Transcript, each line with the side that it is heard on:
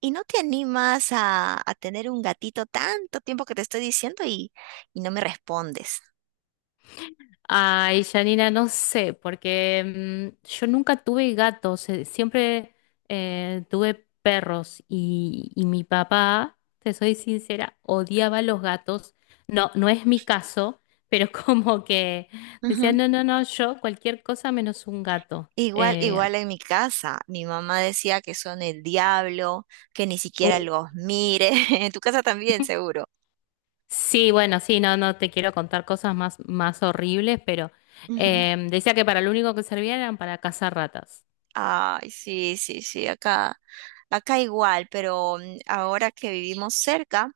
right: ¿Y no te animas a tener un gatito tanto tiempo que te estoy diciendo y no me respondes?
left: Ay, Janina, no sé, porque yo nunca tuve gatos, siempre tuve perros y mi papá, te soy sincera, odiaba los gatos. No, no es mi caso, pero como que decía,
right: Ujú.
left: no, no, no, yo cualquier cosa menos un gato.
right: Igual, sí, igual en mi casa, mi mamá decía que son el diablo, que ni siquiera
left: Uh,
right: los mire. En tu casa también, seguro.
left: Sí, bueno, sí, no, no te quiero contar cosas más horribles, pero
right: Ujú.
left: decía que para lo único que servían eran para cazar ratas.
right: Ay, sí, sí, sí, acá, acá igual, pero ahora que vivimos cerca.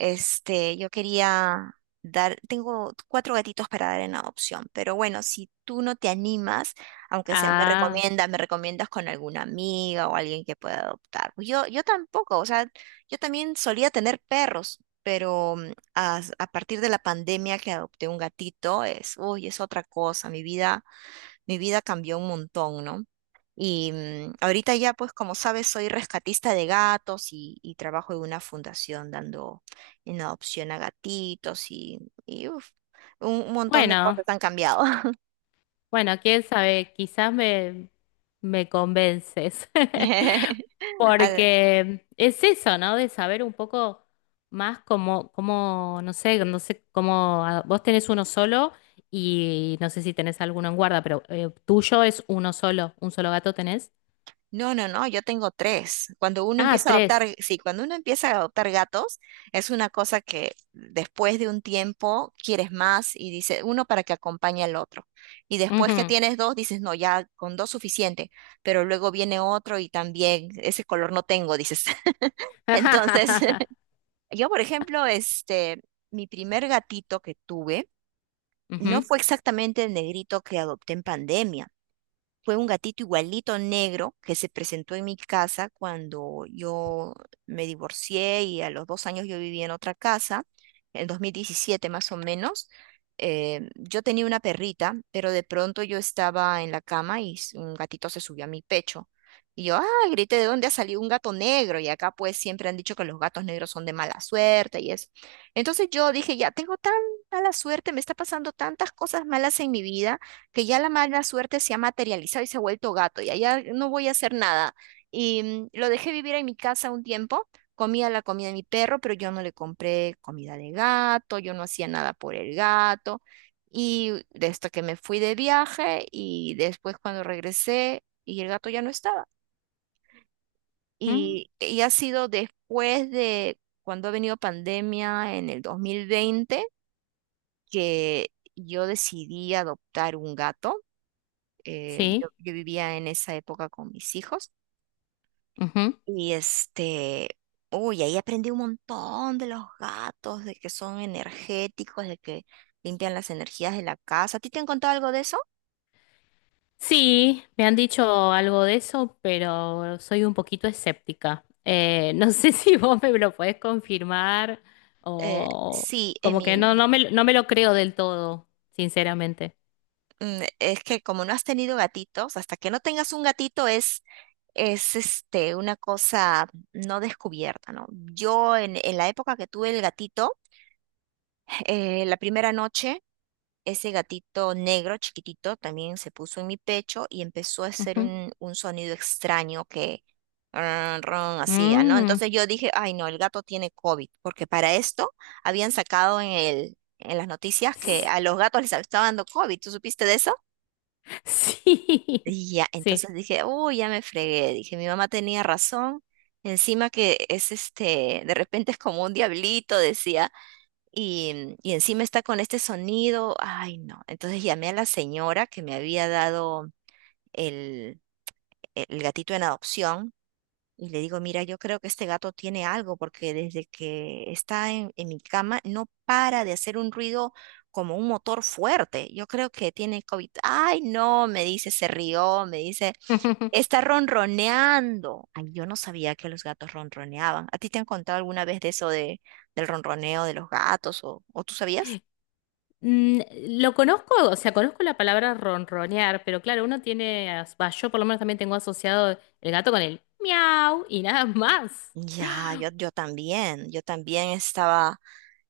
right: Este, yo quería dar, tengo cuatro gatitos para dar en adopción, pero bueno, si tú no te animas, aunque sea
left: Ah,
right: me recomiendas con alguna amiga o alguien que pueda adoptar. Pues yo tampoco, o sea, yo también solía tener perros, pero a partir de la pandemia que adopté un gatito, es, uy, es otra cosa, mi vida cambió un montón, ¿no? Y ahorita ya, pues como sabes, soy rescatista de gatos y trabajo en una fundación dando en adopción a gatitos y, uf, un montón de cosas
left: bueno.
right: han cambiado.
left: Bueno, quién sabe, quizás me convences,
right: Al-
left: porque es eso, ¿no? De saber un poco más cómo, no sé, no sé cómo. ¿Vos tenés uno solo y no sé si tenés alguno en guarda? Pero tuyo es uno solo, un solo gato tenés.
right: No, no, no, yo tengo tres. Cuando uno
left: Ah,
right: empieza a
left: tres.
right: adoptar, sí, cuando uno empieza a adoptar gatos, es una cosa que después de un tiempo quieres más y dice uno para que acompañe al otro. Y después que
left: Ujú.
right: tienes dos, dices, no, ya con dos suficiente, pero luego viene otro y también ese color no tengo, dices. Entonces, yo, por ejemplo, este, mi primer gatito que tuve no
left: Ujú.
right: fue exactamente el negrito que adopté en pandemia. Fue un gatito igualito negro que se presentó en mi casa cuando yo me divorcié y a los 2 años yo vivía en otra casa, en 2017 más o menos. Yo tenía una perrita, pero de pronto yo estaba en la cama y un gatito se subió a mi pecho. Y yo, ah, grité, ¿de dónde ha salido un gato negro? Y acá pues siempre han dicho que los gatos negros son de mala suerte y eso. Entonces yo dije, ya tengo tan mala suerte, me está pasando tantas cosas malas en mi vida que ya la mala suerte se ha materializado y se ha vuelto gato, y allá no voy a hacer nada. Y lo dejé vivir en mi casa un tiempo, comía la comida de mi perro, pero yo no le compré comida de gato, yo no hacía nada por el gato. Y de esto que me fui de viaje y después cuando regresé y el gato ya no estaba.
left: Mm,
right: Y ha sido después de cuando ha venido pandemia en el 2020 que yo decidí adoptar un gato. Eh, yo,
left: Sí.
right: yo vivía en esa época con mis hijos y este, uy, ahí aprendí un montón de los gatos, de que son energéticos, de que limpian las energías de la casa. ¿A ti te han contado algo de eso?
left: Sí, me han dicho algo de eso, pero soy un poquito escéptica. No sé si vos me lo podés confirmar, o
right: Sí,
left: como que no,
right: Emi.
left: no me lo creo del todo, sinceramente.
right: Es que como no has tenido gatitos, hasta que no tengas un gatito es este, una cosa no descubierta, ¿no? Yo en la época que tuve el gatito, la primera noche ese gatito negro chiquitito también se puso en mi pecho y empezó a hacer
left: Ujú.
right: un sonido extraño que ron, ron, hacía, ¿no?
left: Mm.
right: Entonces yo dije, ay no, el gato tiene COVID, porque para esto habían sacado en el, en las noticias que a los gatos les estaba dando COVID. ¿Tú supiste de eso?
left: Sí,
right: Y ya,
left: sí.
right: entonces dije, uy, ya me fregué. Dije, mi mamá tenía razón. Encima que es este, de repente es como un diablito, decía y encima está con este sonido, ay no. Entonces llamé a la señora que me había dado el, el gatito en adopción y le digo, mira, yo creo que este gato tiene algo porque desde que está en mi cama no para de hacer un ruido como un motor fuerte. Yo creo que tiene COVID. Ay no, me dice, se rió, me dice, está ronroneando. Ay, yo no sabía que los gatos ronroneaban. ¿A ti te han contado alguna vez de eso de, del ronroneo de los gatos o tú sabías?
left: Mm, Lo conozco, o sea, conozco la palabra ronronear, pero claro, uno tiene, as- va, yo por lo menos también tengo asociado el gato con el miau y nada más.
right: Ya, yo, yo también estaba,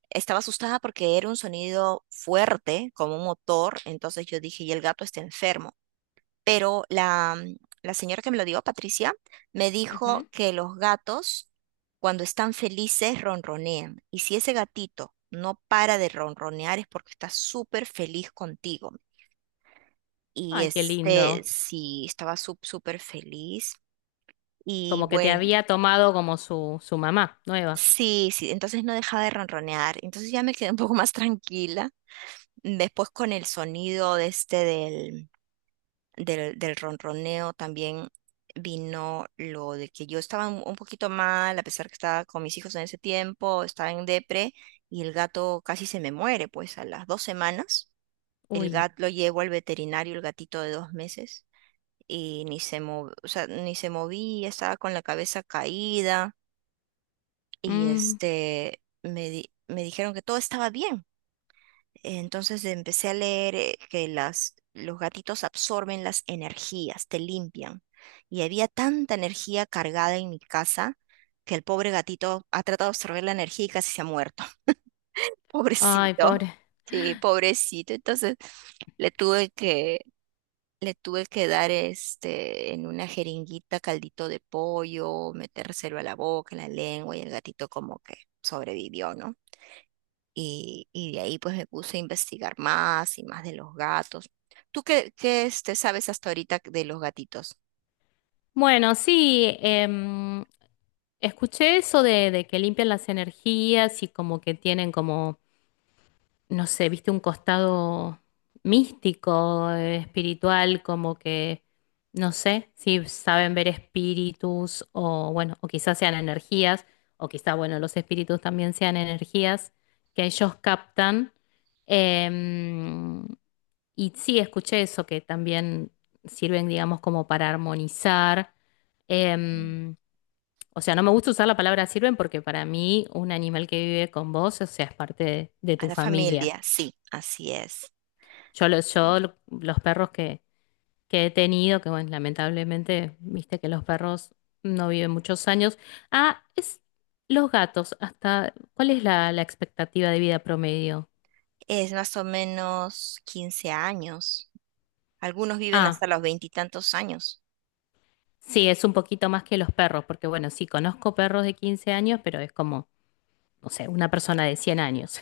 right: estaba asustada porque era un sonido fuerte, como un motor, entonces yo dije, y el gato está enfermo. Pero la, la señora que me lo dio, Patricia, me dijo
left: Ujú.
right: que los gatos, cuando están felices, ronronean. Y si ese gatito no para de ronronear es porque está súper feliz contigo. Y
left: Ay, qué
right: este,
left: lindo.
right: sí, estaba súper feliz. Y
left: Como que te
right: bueno.
left: había tomado como su mamá nueva.
right: Sí, sí, entonces no dejaba de ronronear, entonces ya me quedé un poco más tranquila. Después con el sonido de este del, del ronroneo también vino lo de que yo estaba un poquito mal, a pesar que estaba con mis hijos en ese tiempo, estaba en depre y el gato casi se me muere, pues a las 2 semanas el
left: Uy.
right: gato lo llevo al veterinario, el gatito de 2 meses. Y ni se o sea, ni se movía, estaba con la cabeza caída y
left: Mm.
right: este me, me dijeron que todo estaba bien. Entonces empecé a leer que las, los gatitos absorben las energías, te limpian. Y había tanta energía cargada en mi casa que el pobre gatito ha tratado de absorber la energía y casi se ha muerto.
left: Ay,
right: Pobrecito.
left: pobre.
right: Sí, pobrecito. Entonces le tuve que, le tuve que dar este en una jeringuita caldito de pollo, metérselo a la boca, en la lengua, y el gatito como que sobrevivió, ¿no? Y de ahí pues me puse a investigar más y más de los gatos. ¿Tú qué, qué este, sabes hasta ahorita de los gatitos?
left: Bueno, sí, escuché eso de que limpian las energías y como que tienen como no sé, viste un costado místico, espiritual, como que no sé, si saben ver espíritus, o bueno, o quizás sean energías, o quizás, bueno, los espíritus también sean energías que ellos captan. Em, y sí, escuché eso, que también sirven, digamos, como para armonizar.
right: Mm.
left: Em, o sea, no me gusta usar la palabra sirven porque para mí un animal que vive con vos, o sea, es parte de
right: A
left: tu
right: la
left: familia.
right: familia, sí, así es.
left: Yo, los, yo
right: Sí.
left: lo- Los perros que he tenido, que bueno, lamentablemente, viste que los perros no viven muchos años. Ah, es, los gatos, hasta, ¿cuál es la expectativa de vida promedio?
right: Es más o menos 15 años. Algunos viven hasta
left: Ah,
right: los veintitantos años.
left: sí, es un poquito más que los perros, porque bueno, sí, conozco perros de 15 años, pero es como no sé, una persona de 100 años.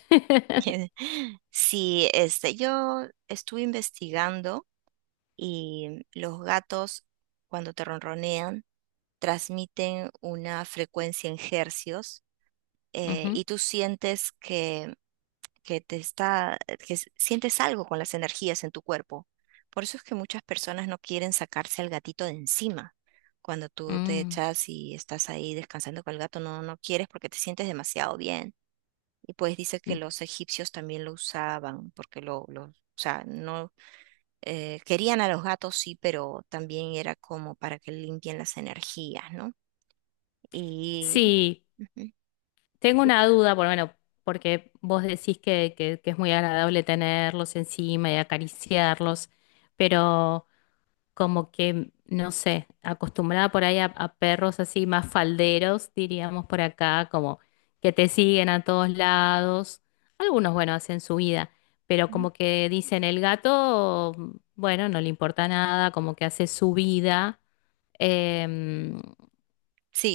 right: Sí, este, yo estuve investigando y los gatos cuando te ronronean transmiten una frecuencia en hercios
left: Ujú.
right: y tú sientes que te está, que sientes algo con las energías en tu cuerpo. Por eso es que muchas personas no quieren sacarse al gatito de encima. Cuando tú te
left: Mm.
right: echas y estás ahí descansando con el gato, no, no quieres porque te sientes demasiado bien. Y pues dice que los egipcios también lo usaban, porque lo, o sea, no querían a los gatos, sí, pero también era como para que limpien las energías, ¿no? Y
left: Sí.
right: ujú.
left: Tengo una duda, por bueno, porque vos decís que, que es muy agradable tenerlos encima y acariciarlos, pero como que no sé, acostumbrada por ahí a perros así más falderos, diríamos por acá, como que te siguen a todos lados. Algunos, bueno, hacen su vida, pero
right: Ujú.
left: como que dicen el gato, bueno, no le importa nada, como que hace su vida. Em,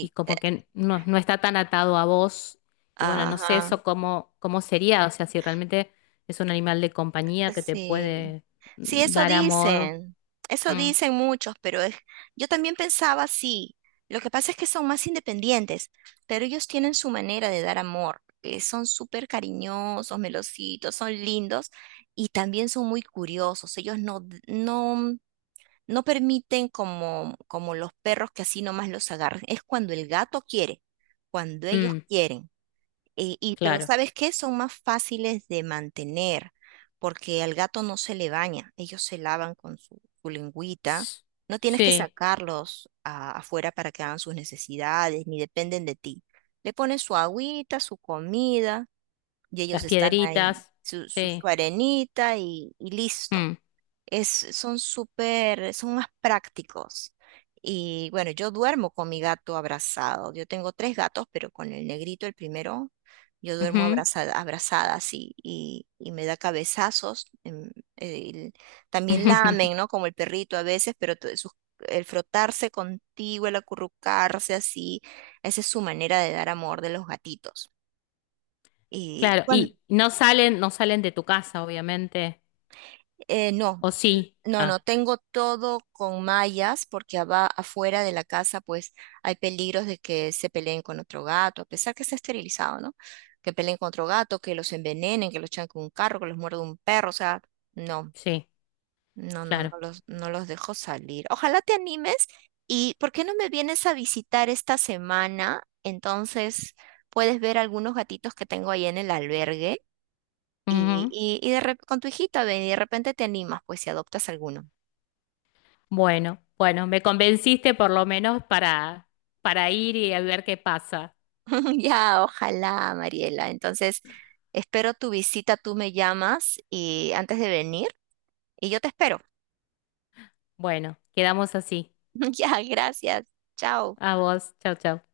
left: y como que no, no está tan atado a vos. Y bueno, no sé
right: ajá.
left: eso cómo sería, o sea, si realmente es un animal de compañía que te
right: Sí,
left: puede
right: sí,
left: dar amor.
right: eso
left: Mm,
right: dicen muchos, pero es, yo también pensaba así. Lo que pasa es que son más independientes, pero ellos tienen su manera de dar amor. Eh, son súper cariñosos, melositos, son lindos y también son muy curiosos. Ellos no, no, no permiten como, como los perros que así nomás los agarran. Es cuando el gato quiere, cuando ellos
left: mm,
right: quieren. Y pero
left: claro.
right: ¿sabes qué? Son más fáciles de mantener porque al gato no se le baña. Ellos se lavan con su, su lengüita.
left: Ps,
right: No tienes que
left: sí,
right: sacarlos afuera para que hagan sus necesidades, ni dependen de ti. Le pones su agüita, su comida y ellos
left: las
right: están ahí,
left: piedritas,
right: su
left: sí.
right: arenita y listo
left: Mm,
right: es, son súper, son más prácticos. Y bueno, yo duermo con mi gato abrazado. Yo tengo tres gatos, pero con el negrito, el primero, yo duermo
left: ujú.
right: abrazada, abrazada así, y me da cabezazos. El- también lamen, ¿no? Como el perrito a veces, pero el frotarse contigo, el acurrucarse así, esa es su manera de dar amor de los gatitos. Y
left: Claro,
right: cuando,
left: y no salen, no salen de tu casa, obviamente.
right: no.
left: ¿O sí?
right: No, no,
left: Ah,
right: tengo todo con mallas porque afuera de la casa pues hay peligros de que se peleen con otro gato, a pesar que está esterilizado, ¿no? Que peleen con otro gato, que los envenenen, que los echan con un carro, que los muerde un perro, o sea, no,
left: sí,
right: no, no, no
left: claro.
right: los, no los dejo salir. Ojalá te animes y ¿por qué no me vienes a visitar esta semana? Entonces puedes ver algunos gatitos que tengo ahí en el albergue
left: Ujú.
right: y con tu hijita ven y de repente te animas pues si adoptas alguno.
left: Bueno, bueno, me convenciste por lo menos para ir y a ver qué pasa.
right: Ya, ojalá, Mariela. Entonces, espero tu visita, tú me llamas y antes de venir y yo te espero.
left: Bueno, quedamos así.
right: Ya, gracias. Chao.
left: A vos, chau, chau.